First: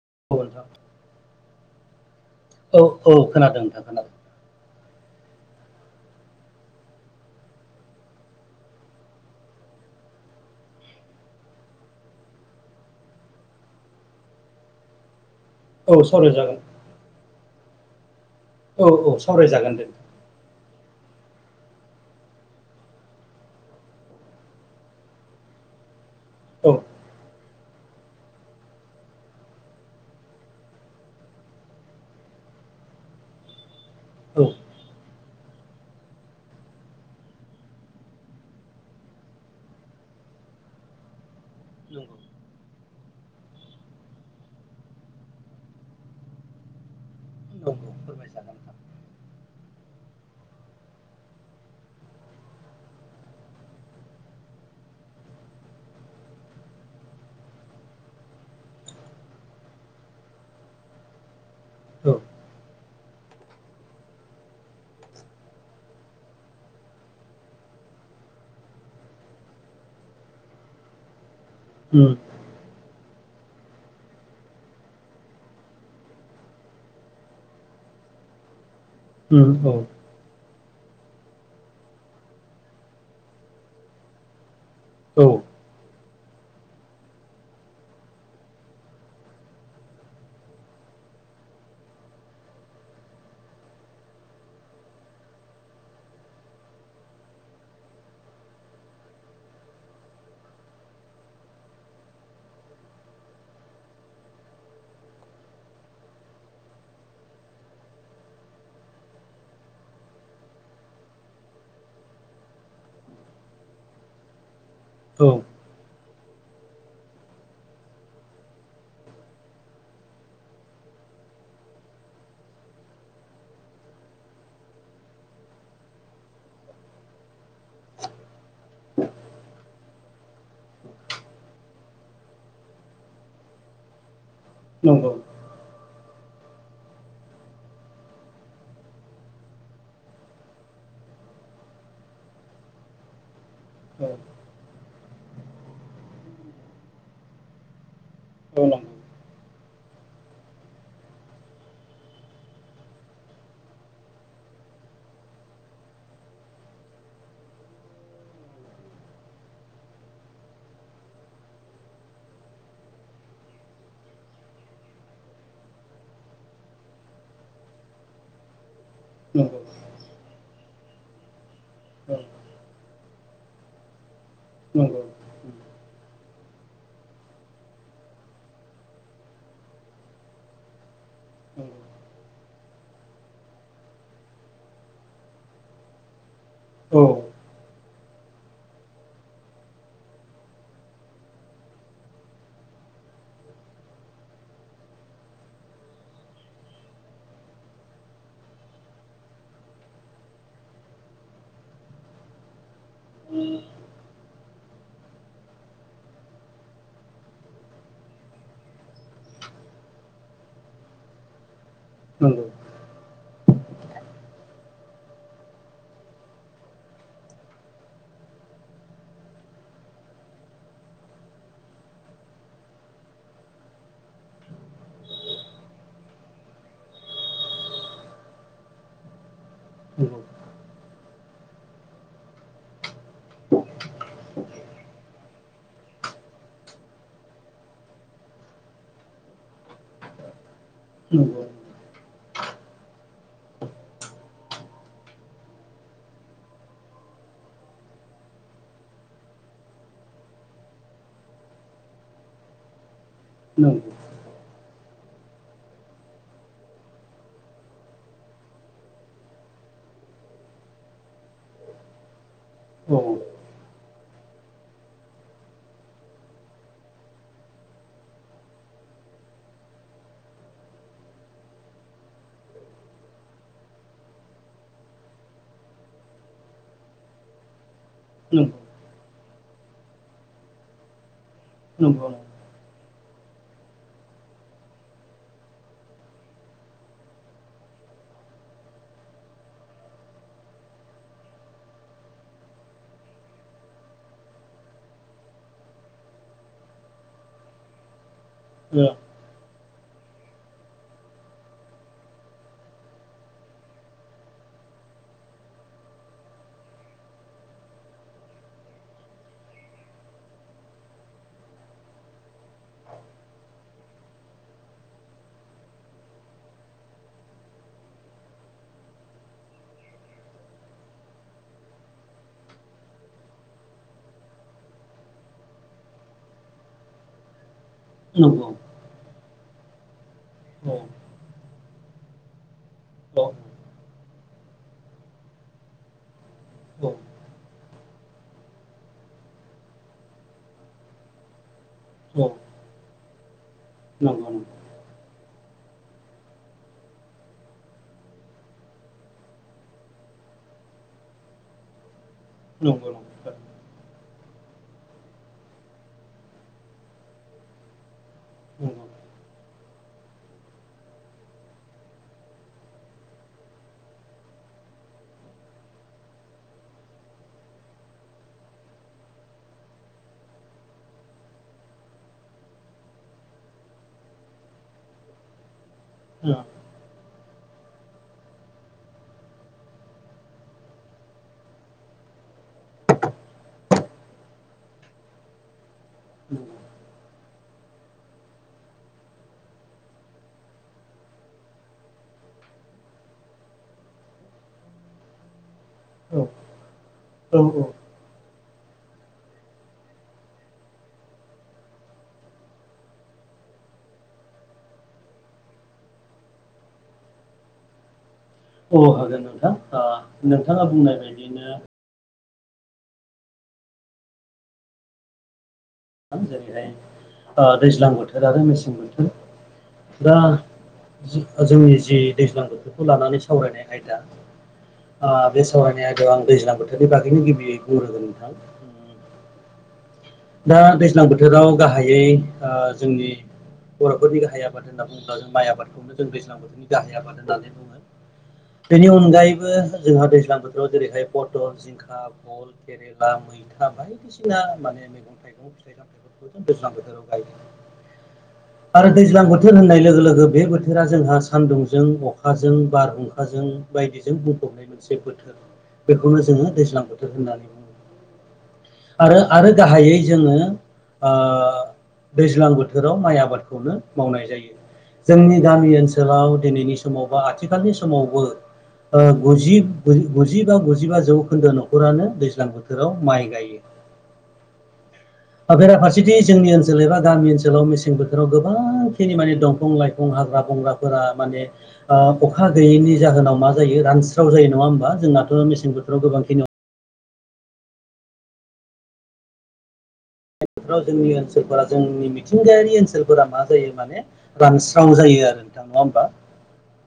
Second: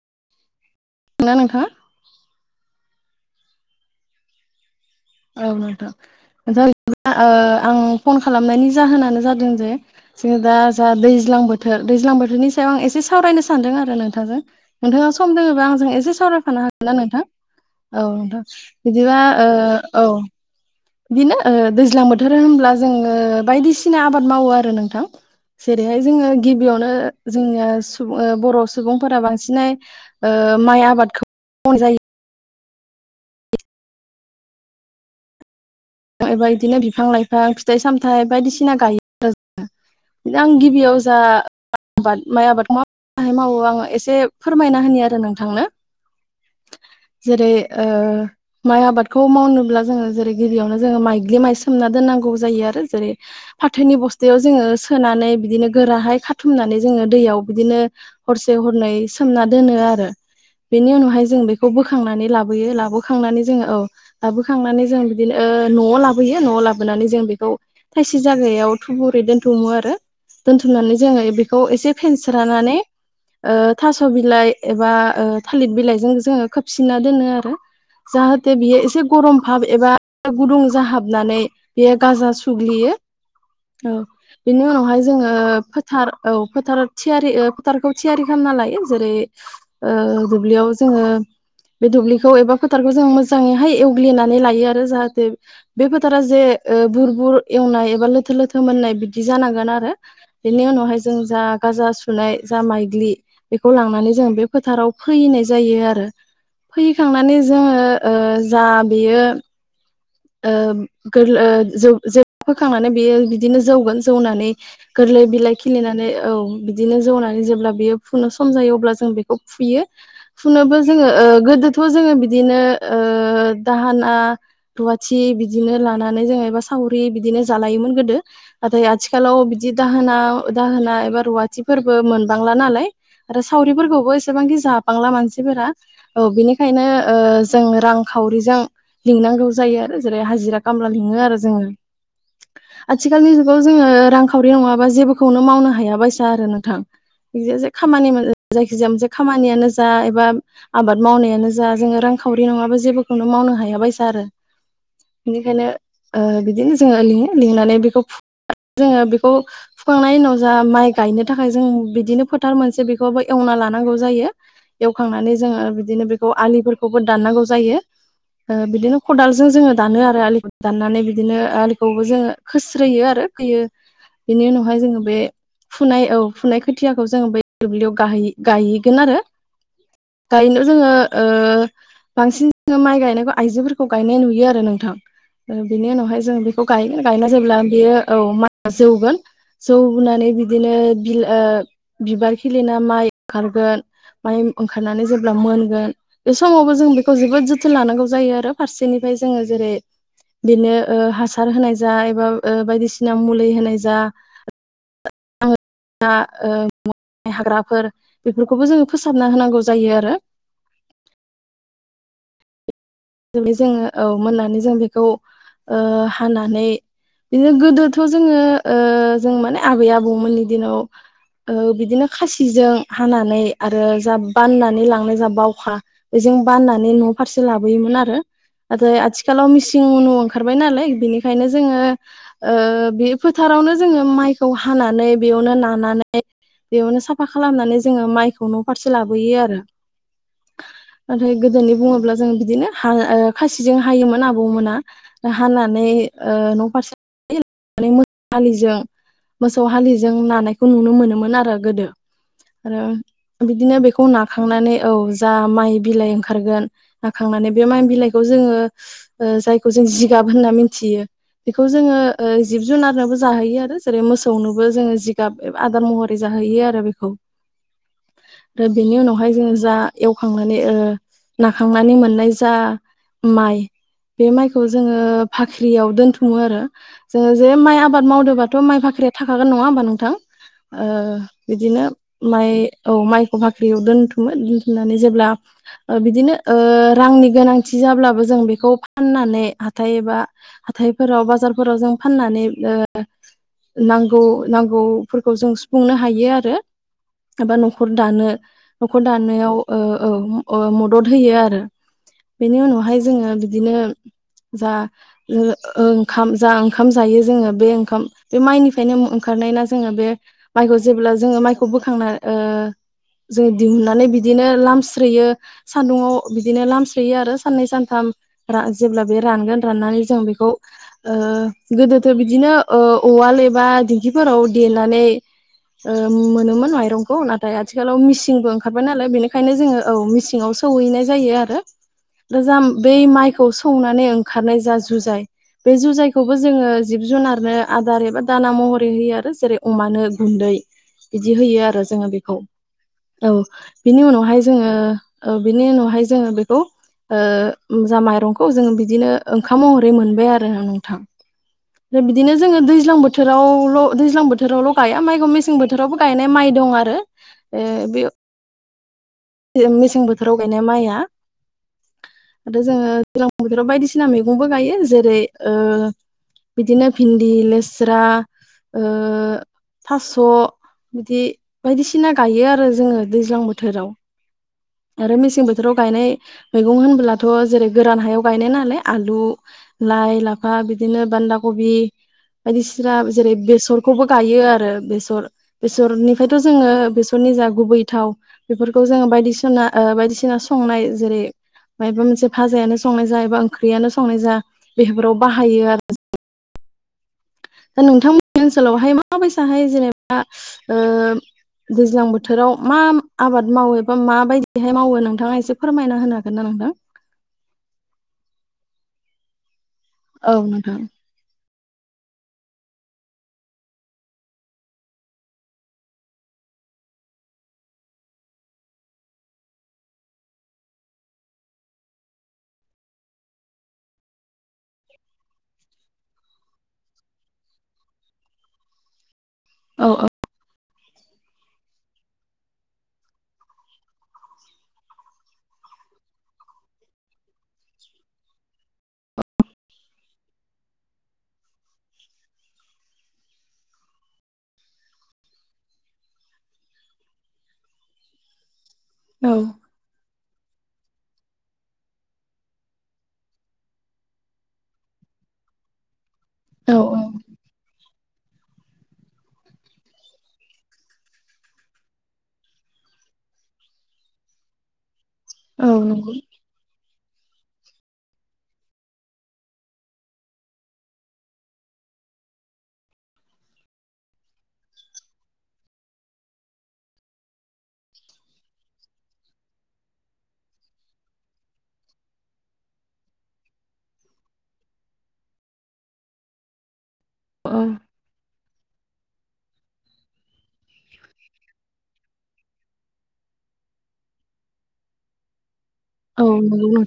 [inaudible] ना नोंथाङा औ औ खोनादों नोंथां। खोनादों। औ नोंथां। नोंथां बिदिब्ला आं फन खालामनायनि जाहोनानो जादों जे जोङो दा जोंहा दैज्लां बोथोर। दैज्लां बोथोरनि सायाव आं एसे सावरायनो सानदों आरो नोंथांजों। नोंथाङा स सम दोङोबा आंजों औ एसे सावरायजागोन सावरायफानो हागोन ना नोंथां? औ नोंथां औ औ बिदिबा सावरायजागोन दे बिनो ओ दैज्लां बोथोर होनब्ला जोङो बायदिसिना आबाद मावो आरो नोंथां जेरैहाय जोङो औ गिबियावनो जोङनिया सुबुं बर' सुबुंफोरा बांसिनै ओ माइ आबादखौ मावजायो औ एबा बिदिनो बिफां लाइफां फिथाइ सामथाइ बायदिसिना गायो आरो जो बिदिनो आं गिबियाव जा नंगौ आबाद माइ आबादखौ माबादिहाय मावो आं एसे फोरमायना होनो आरो नोंथांनो जेरै ओ नंगौ फोरमायजागोन माइ आबादखौ मावनोब्ला जोङो जेरै गिबियावनो मायज्लि माय सोमना‌ दोननांगौ जायो जैरै फाथोनि बसतायाव जोंङो सोनानै बिदिनो गोराहाय खाथुमनानै जोङो दैयाव बिदिनो हरसे हरनै सोमना दोनो आरो बेनि उनावहाय जों बेखौ नोंथां औ बोखांनानै लाबोयो लाबोखांनानै जोङो औ लाबोखांनानै जों बिदिनो ओ न'आव लाबोयो न'आव लाबोनानै जों बेखौ थायसे जागायाव थुबुरै दोनथुमो आरो दोन्थुमनानै जोङो बेखौ एसे उम फेनस्रानानै ओ थास' बिलाइ एबा थालिर बिलाइजों जोङो खोबसिना दोनो आरो जाहाथे बियो एसे गरम उम भाब औ एबा गुदुं जाहाबनानै बेयो गाजा सुग्लियो औ बिनि उनावहाय औ जोङो फोथार औ फोथार थियारि फोथारखौ थियारि खालामना लायो जेरै दुब्लियाव जों ओ बे दुब्लिखौ एबा फोथारखौ जों मोजाङैहाय एवग्लिनानै लायो आरो जाहाथे बे फोथारा जे ओ बुर बुर एवनाय एबा लोथो लोथो मोननाय बिदि जानांगोन आरो आरो बेनि उनावहाय जों जा गाजा सुनाय जा माइग्लि बेखौ लांनानै जों बे फोथार खव फैयैनाय जायो आरो फैयैखांनानै जोङो जा बेयो ओ गोरलै ज जे फोखांनानै बेयो बिदिनो जौगोन जौनानै गोरलै औ बिलाइ खिलिनानै औ बिदिनो जौनानै जेब्ला बियो फुनो सम जायो अब्ला जों बेखौ फुयो फुनोबो जोङो ओ गोदोथ' जोङो बिदिनो ओ दाहोना रुवाथि बिदिनो लानानै जों एबा सावरि बिदिनो जालायोमोन गोदो नाथाय आथिखालाव बिदि दाहोना दाहोना एबा रुवाथिफोरबो मोनबांला नालाय आरो सावरिफोरखौबो एसेबांखि जाबांला नंगौ मानसिफोरा औ बेनिखायनो ओ जों रांखावरिजों लिंनांगौ जायो आरो जेरै हाजिरा खामला लिङो आरो जोङो आथिखालनि जुगाव जोङो औ रांखावरि नङाबा जेबोखौनो मावनो हायाबायसा आरो नोंथां [unintelligible] खामानि मोन औ नंगौ जायखिजाया मोनसे खामानियानो जा एबा आबाद मावनायानो जा जोङो रांखावरि नङाबा जेबोखौनो मावनो हायाबायसा आरो बेनिखायनो ओ बिदिनो जोङो लिङो लिंनानै बेखौ जोङो बेखौ फुखांनायनि उनाव जा माइ गायनो थाखाय जों बिदिनो फोथार मोनसे बेखौबो एवना लानांगौ जायो एवखांनानै जोङो बिदिनो बेखौ आलिफोरखौबो दाननांगौ जायो ओ बिदिनो खदालजों नंगौ जोङो दानो आरो आलिखौ दाननानै बिदिनो आलिखौबो जोङो खोस्रोयो आरो खोयो बेनि औ उनावहाय जोङो नंगौ बे फुनाय औ फुनाय खोथियाखौ जोङो बै दुब्लियाव गायहै गायहैगोन आरो गायनो जोङो ओ बांसिन जोंङो माइ गायनायखौ आइजोफोर फोरखौ गायनाय नुयो आरो नोंथां बेनि उनावहाय जों बेखौ नंगौ गायगोन औ गायना जेब्ला बेयो औ माइया जौगोन जौनानै बिदिनो बिल ओ बिबार खिलिना माइ ओंखारगोन माइ ओंखारनानै जेब्ला मोनगोन बे समावबो जों बेखौ जोबोद जोथोन लानांगौ जायो आरो फारसेनिफ्राय जोङो जेरै बेनो ओ हासार होनाय जा एबा ओ बायदिसिना मुलि होनाय जा [unintelligible] ओ हाग्राफोर बेफोरखौबो जोङो फोसाबना होनांगौ जायो आरो नंगौ जुदि जोङो औ मोननानै जों बेखौ हानानै बियो गोदोथ' जोङो ओ जों माने आबै आबौमोननि दिनाव ओ बिदिनो खासिजों हानानै आरो जा बाननानै लांनो जा बावखा बे जों बानानै न' फारसे लाबोयोन आरो आरो आथिखालाव मिसिं उनु ओंखारबाय नालाय बिनि खायनो जोङो ओ बे फोथारावनो जोङो माइखौ हानानै बेयावनो नानानै बेयावनो साफा खालामनानै जोङो माइखौ न' फारसे लाबोयो आरो नाथाय नंगौ गोदोनि बुङोब्ला जों बिदिनो हा आय आ खासिजों हायोमोन आबौमोना हानानै न' फारसे माने मोसौहालिजों मोसौ हालिजों नानायखौ नुनो मोनोमोन आरो गोदो आरो बिदिनो नंगौ बेखौ नाखांनानै औ जा माय बिलाइ ओंखारगोन नाखांनानै बे माय बिलाइखौ जोंङो ओ जायखौ जों जिगाब होनना मिथियो बेखौ जोङो ओ जिब नंगौ जुनारनोबो औ जाहोयो आरो जेरै मोसौनोबो जोङो जिगाब आदार महरै जाहोयो आरो बेखौ आरो बेनि उनावहाय जोङो जा एवखांनानै ओ नाखांनानै मोननाय जा माइ बे माइखौ जोङो फाख्रियाव दोनथुमो आरो जोङो जे माइ आबाद नंगौ मावदोंबाथ' माइ बाख्रिया थाखागोन नङा होमबा नोंथां ओ बिदिनो नंगौ माइ औ माइखौ बाख्रियाव दोनथुमो दोनथुमनानै जेब्ला बिदिनो ओ रांनि गोनांथि जाब्लाबो जों बेखौ फाननानै हाथाय एबा हाथायफोराव बाजारफोराव जों फाननानै ओ नांगौ नांगौफोरखौ जों सुफुंनो हायो आरो एबा न'खर दानो न'खर दानायाव ओ औ ओ मदद होयो आरो बेनि उनावहाय जोङो बिदिनो जा ओंखाम जा ओंखाम जायो जोंङो बे ओंखाम बे माइनिफ्रायनो ओंखारनायना जोङो बे माइखौ जेब्ला जोंङो मायखौ बोखांना ओ जोङो दिहुनन्नानै बिदिनो लामस्रोयो सान्दुङाव बिदिनो लामस्रोयो आरो साननै सानथाम जेब्ला बे रानगोन राननानै जों बेखौ ओ गोदोथ' बिदिनो ओ अवाल एबा दिंखिफोराव देनानै ओ मोनोमोन माइरंखौ नाथाय आ थिखालाव ओ नंगौ मिसिंबो ओंखारबाय नालाय बेनिखायनो जोङो औ मिसिंआव औ सौहैनाय जायो आरो दा जा बै औ माइखौ सौनानै ओंखारनाय जा जुजाय बे जुजायखौ बो जोङो औ जिब जुनारनो आदार एबा दाना महरै होयो आरो जेरै अमानो गुन्दै बिदि होयो आरो जोङो औ बेखौ औ बिनि नंगौ उनावहाय जोङो बिनि उनावहाय जोङो बेखौ ओ जा माइरंखौ जोङो बिदिनो ओंखाम महरै मोनबाय आरो नोंथां। आरो बिदिनो जोङो नंगौ दैज्लां ओ बोथोरावल' दैज्लां बो रावल' गया माइखौ मेसें बोथोरावबो गायनाय माइ दं आरो ओ बे मेसें बोथोराव गायनाय माइआ आरो जोङो दैलां बोथोराव बायदिसिना मैगंबो गायो जेरै ओ बिदिनो भिन्दि लेस्रा ओ थास' बिदि बायदिसिना गायो आरो जोङो दैज्लां बोथोराव आरो मेसें बोथोराव गायनाय मैगं होनब्ला दाथ' जेरै गोरान हायाव गायनाय नालाय आलु लाइ लाफा बिदिनो बान्दा कबि। बायदिसिना जेरै बेसरखौबो गायो आरो बेसर बेसरनिफ्रायथ' जोङो बेसरनि जा गुबै थाव बेफोर खौ जोङो बायदिसिना ओ बायदिसिना संनाय जेरै मायबा मोनसे फाजायानो संनाय जा एबा ओंख्रियानो संनाय जा बेफोराव बाहायो आर औ औ औ। दा नोंथांमोननि ओनसोलावहाय माबायसाहाय जेनेबा ओ दैज्लां बोथोराव मा आबाद मावो एबा माबायदिहाय मावो नोंथाङा एसे फोरमायना होनो हागोन ना नोंथां? [unintelligible] अ हागोन नोंथां ओ औ नोंथाङा नोंथां बुंनाय बायदिनो जेरैहाय ओ दैज्लां बोथोर आरो मेसें बोथोर दा जोंनि जि दैज्लां बोथोरखौ लानानै सावरायनाय आयदा ओ बे सावरायनाय आयदायाव आं दैज्लां बोथोरनि बागैनो गिबियै बुंग्रोगोन नोंथां उम- औ दा दैज्लां बोथोराव गाहायै ओ जोंनि बर'फोरनि गाहाइ आबाद होनना बुङोब्ला जों माइ आबादखौनो जों दैज्लां बोथोरनि गाहाइ आबाद होननानै बुङो। बेनि अनगायैबो जोंहा दैज्लां बोथोराव जेरैहाय फथल, जिंखा, फल, केरेला, मै मैथा बायदिसिना माने मेगं थाइगं फिथाइ-सामथायफोरखौ जों दैज्लां बोथोराव गायदों। आरो दैज्लां बोथोर होननाय लोगो-लोगो बे बोथोरा जोंहा सानदुंजों अखाजों बारहुंखाजों बायदिजों बुंफबनाय मोनसे बोथोर बेखौनो जोङो औ दैज्लां बोथोर होननानै बुङो आरो आरो गाहायै जोङो ओ दैज्लां बोथोराव माइ आबादखौनो मावनाय जायो। जोंनि औ गामि नंगौ ओनसोलाव दिनैनि समाव बा आथिखालनि समावबो ओ गुजि गुजिबा गुजिबा जौखोन्दो न'खरानो दैज्लां बोथोराव माइ गायो। [unintelligible] बेेरा फारसेथि जोंनि ओनसोल एबा गामि ओनसोलाव मेसें बोथोराव गोबांखिनि माने दंफं-लाइफं हाग्रा बंग्राफोरा माने अखा गैयैनि जाहोनाव मा जायो रानस्राव जायो नङा होमब जोंनाथ' मेसें बोथोराव गोबांखिनि अ उम [unintelligible] याव जोंनि ओनसोलफोरा जोंनि मिथिंगायारि ओनसोलफोरा मा जायो माने रानस्राव जायो आरो नोंथां नङा होमबा औ नोंगौ नों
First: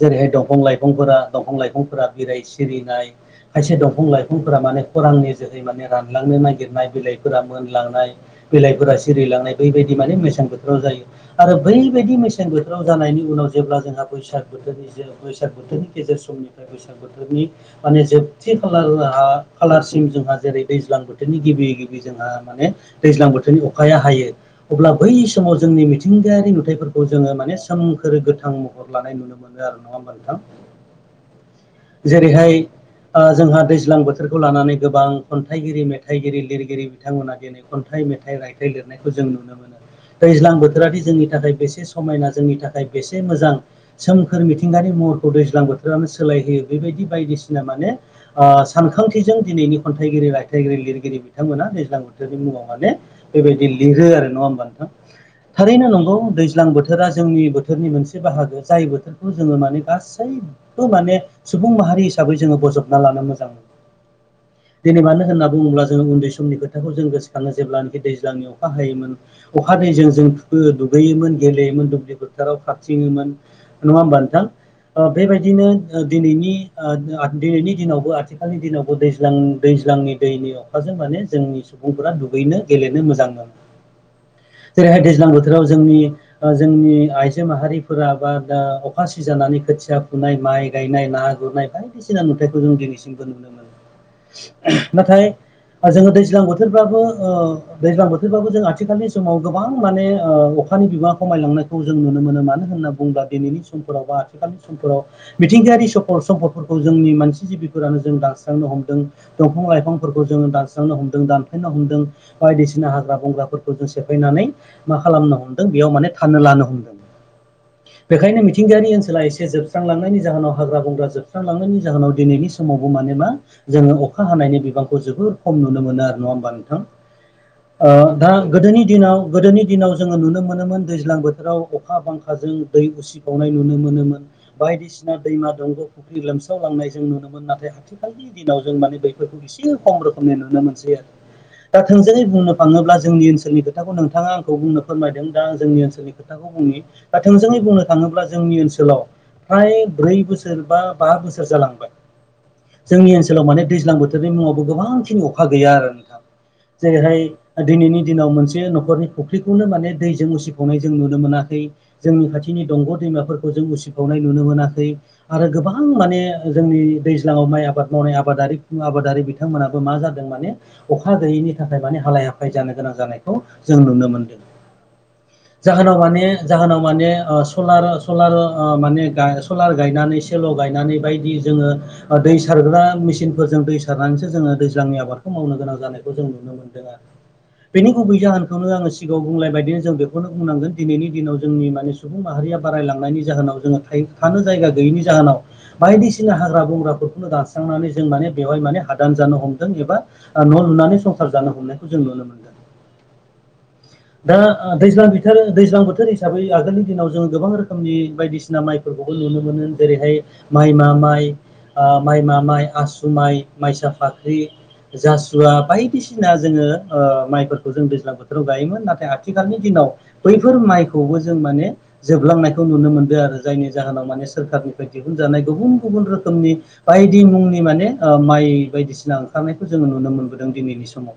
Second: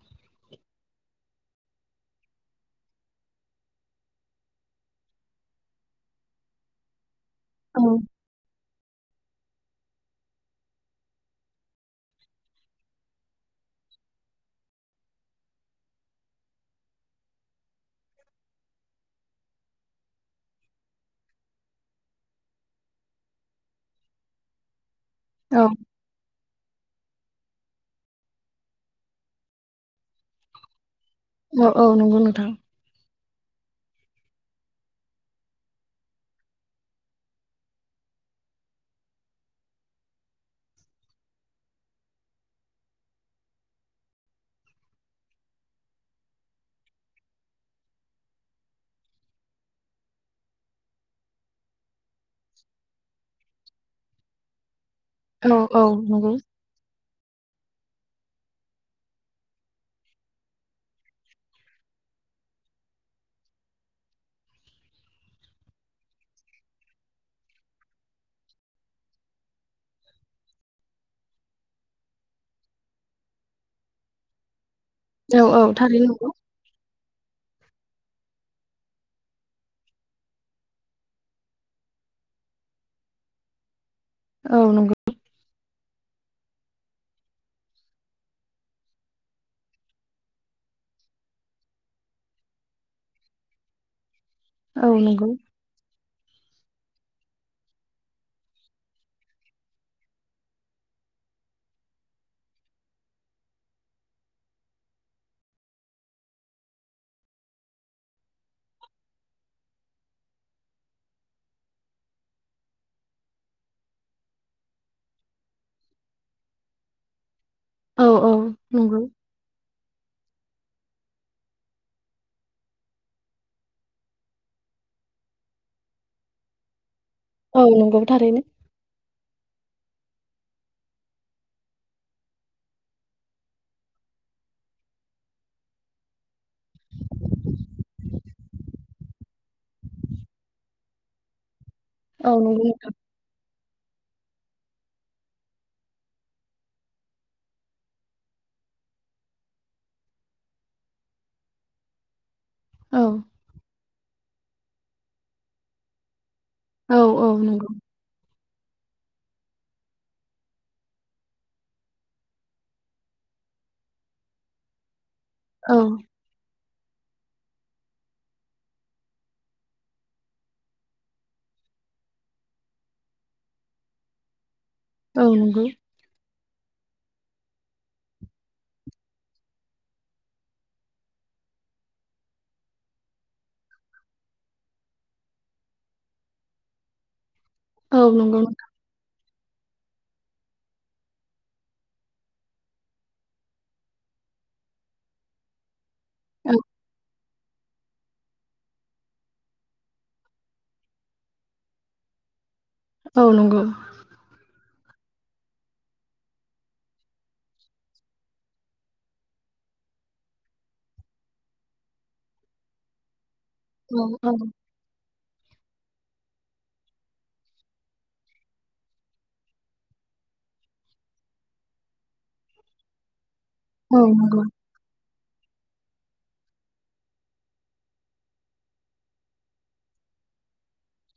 जेरैहाय दंफं-लाइ दफफोरा दंफां लाइफांफोरा बिराय सिरिनाय खायसे दंफां लाइफांफोरा माने खरांनि जोहै माने रानलांनो नागिरनाय बिलाइफोरा औ मोनलांनाय बिलाइफोरा सिरिलांनाय बैबायदि माने मेसें बोथोराव जायो आरो बैबायदि मेसें बोथोराव जानायनि उनाव जेब्ला जोंहा बैसाग बोथोरनि बैसाग बोथोरनि गेजेर समनिफ्राय बैसाग बोथोरनि माने जोबथि खालार राहा खालारसिम जोंहा जेरै दैज्लां बोथोरनि गिबि गिबि जोंहा माने दैज्लां बोथोरनि अखाया हायो। अब्ला बै समाव औ जोंनि मिथिंगायारि नुथायफोरखौ जोङो माने सोमखोर गोथां महर लानाय नुनो मोनो। मोनो आरो नङा ओमबा नोंथां? औ औ नंगौ नोंथां। जेरैहाय ओ जोंहा दैज्लां बोथोरखौ लानानै गोबां खन्थाइगिरि मेथाइगिरि लिरगिरि बिथांमोना दिनै खन्थाइ मेथाइ रायथाइ लिरनायखौ जों नुनो मोनो। दैज्लां बोथोरादि जोंनि थाखाय बेसे समायना जोंनि थाखाय बेसे मोजां सोमखोर मिथिंगानि महरखौ दैज्लां बोथोरानो सोलायहोयो बेबायदि बायदिसिना माने ओ सानखां थिजों दिनैनि खन्थाइगिरि, रायथाइगिरि, लिरगिरि बिथांमोना दैज्लां बोथोरनि मुङाव माने बेबायदि लिर रो आरो नङा होमबा नोंथां? औ औ थारैनो नंगौ दैज्लां बोथोरा जोंनि बोथोरनि मोनसे बाहागो। जाय बोथोरखौ जोङो माने गासैबो माने सुबुं माहारि हिसाबै जोङो बजबना लानो मोजां मोनो। [inaudible] दिनै मानो होनना बुङोब्ला जोङो उन्दै समनि खोथाखौ जों गोसोखाङो जेब्लानाखि दैज्लांनि अखा हायोमोन अखा हादैजों जों दुगैयोमोन गेलेयोमोन दुब्लि फोथाराव खारथिङोमोन नङा होमबा नोंथां? ओ औ औ बेबायदिनो थारैनो नंगौ दिनैनि ओ दिनैनि दिनावबो आथिखालनि दिनावबो दैज्लां दैज्लांनि दैनि अखाजों माने जोंनि सुबुंफोरा दु गैनो गेलेनो मोजां मोनो। औ नंगौ जेरैहाय दैज्लां बोथोराव जोंनि ओ जोंनि आइजो माहारिफोरा बा दा अखा सिजानानै खोथिया फुनाय, माइ गायनाय, ना गुरनाय बायदिसिना नुथायाइखौ जों दिनैसिम नुनो मोनो। औ नंगौ नाथाय जोङो दैज ज्लां बोथोराबो ओ दैज्लां बोथोरबाबो जों आथिखालनि समाव गोबां माने ओ अखानि बिबांखौ खमायलांनायखौ जों नुनो मोनो मानो होनना बु बुंब्ला दिनैनि समफोराव बा आथिखालनि समफोराव मिथिंगायारि सम्प-सम्फदफोरखौ जोंनि मानसि जिबिफोरानो जों दानस्रांनो हमदों, दंफां लाइफांफोरखौ जों दानस्रांनो हमदों दानफायनो हमदों बायदिसिना हाग्रा बंग्राफोरखौ जों सेफायनानै मा खालामनो हमदों बेयाव माने थानो लानो हमदों। [inaudible] औ बेखायनो मिथिंगायारि नंगौ ओनसोला एसे जोबस्रांलांनायनि जाहोनाव हाग्रा बंग्रा जोबस्रांलांनायनि जाहोनाव दिनैनि समावबो माने मा जोङो अखा हानायनि बिबांखौ जोबोर खम नुनो मोनो आरो नङा होमबा नोंथां? औ ओ नंगौ दा थारैनो गोदोनि दिनाव गोदोनि दिनाव जोङो नुनो मोनोमोन दैज्लां बोथोराव अखा बांखा खाजों दै उसिबावनाय नुनो मोनोमोन बायदिसिना दैमा दंग' फुख्रि लोमसावलांनाय जों नुनो मोनोमोन। नाथाय आथिखालनि दिनाव जों माने बफोरखौ एसे खम रोखोमनि नुनो मोनसै आरो। दा थोंजोङै औ बुंनो नंगौ नोंथां थाङोब्ला जोंनि ओनसोलनि खोथाखौ नोंथाङा आंखौ बुंनो फोरमायदों दा जोंनि ओनसोलनि खोथाखौ बुंनि दा थोंजोङै बुंनो थाङोब्ला जोंनि ओनसोलाव फ्राय ब्रै बोसोर बा बा बोसोर जालांबाय। औ जोंनि ओनसोलाव माने दैज्लां बोथोरनि मुङावबो गोबां खिनि अखा गैया आरो नोंथां। औ जेरैहाय औ नंगौ दिनैनि दिनाव मोनसे न'खरनि फुख्रिखौनो माने दैजों उसिखावनाय जों नुनो मोनाखै। जोंनि खाथिनि दंग' दैमाफोरखौ जों उसिफावनाय नुनो मोनाखै आरो औ गोबां माने जोंनि दैज्लाङाव माइ आबाद मावनाय आबादारि आबादारि बिथांमोनाबो मा जादों माने अखा गैयैनि नि थाखाय माने हालाय हाफाय जानो गोनां जानायखौ जों नुनो मोनदों। औ नंगौ जाहोनाव माने सोनाव माने ओ सलार सलार ओ माने गाय सलार गायनानैसो लगायनानै बायदि जोङो दै सारग्रा मेसिनफोरजों दै सारनानैसो जोङो दैज्लांनि आबादखौ मावनो गोनां जानायखौ जों नुनो मोन मोनदों आरो बेनि औ गुबै नंगौ जाहोनखौनो आङो सिगाङाव बुंलाय बायदिनो जों बेखौनो बुंनांगोन दिनैनि दिनाव जोंनि माने सुबुं माहारिया बारायलांनायनि जाहोनाव जोङो थाय-थानो जायगा गैयिनि जाहोनाव बायदिसिना औ हाग्रा बंग्राफोरखौनो दास स्रांनानै जों माने बेवहाय माने हादान जानो हमदों एबा न' लुनानै संसार जानो हमनायखौ जों नुनो मोनदों। औ नंगौ। दा दैज्लां बिथोर दैज्लां बोथोर हिसाबै आगोलनि दिनाव जोङो गोबां रोखोमनि बायदिसिना माइफोरखौ खौबो नुनो मोनो जेरैहाय माइमा माइ ओ माइमा माइ, आसु माइ माइसा औ औ फाख्रि जास जुवा बायदिसिना जोङो ओ माइफोरखौ जों दैज्लां बोथोराव गायोमोन। नाथाय आथिखालनि दिनाव बैफोर माइखौबो जों माने जोबलांनायखौ नुनो मोनदों आरो जायनि औ जाहोनाव माने नंगौ सोरखारनिफ्राय दिहुनजानाय गुबुन गुबुन रोखोमनि बायदि मुंनि माने माइ बायदिसिना ओंखारनायखौ जोङो नुनो मोनबोदों दिनैनि बे समाव।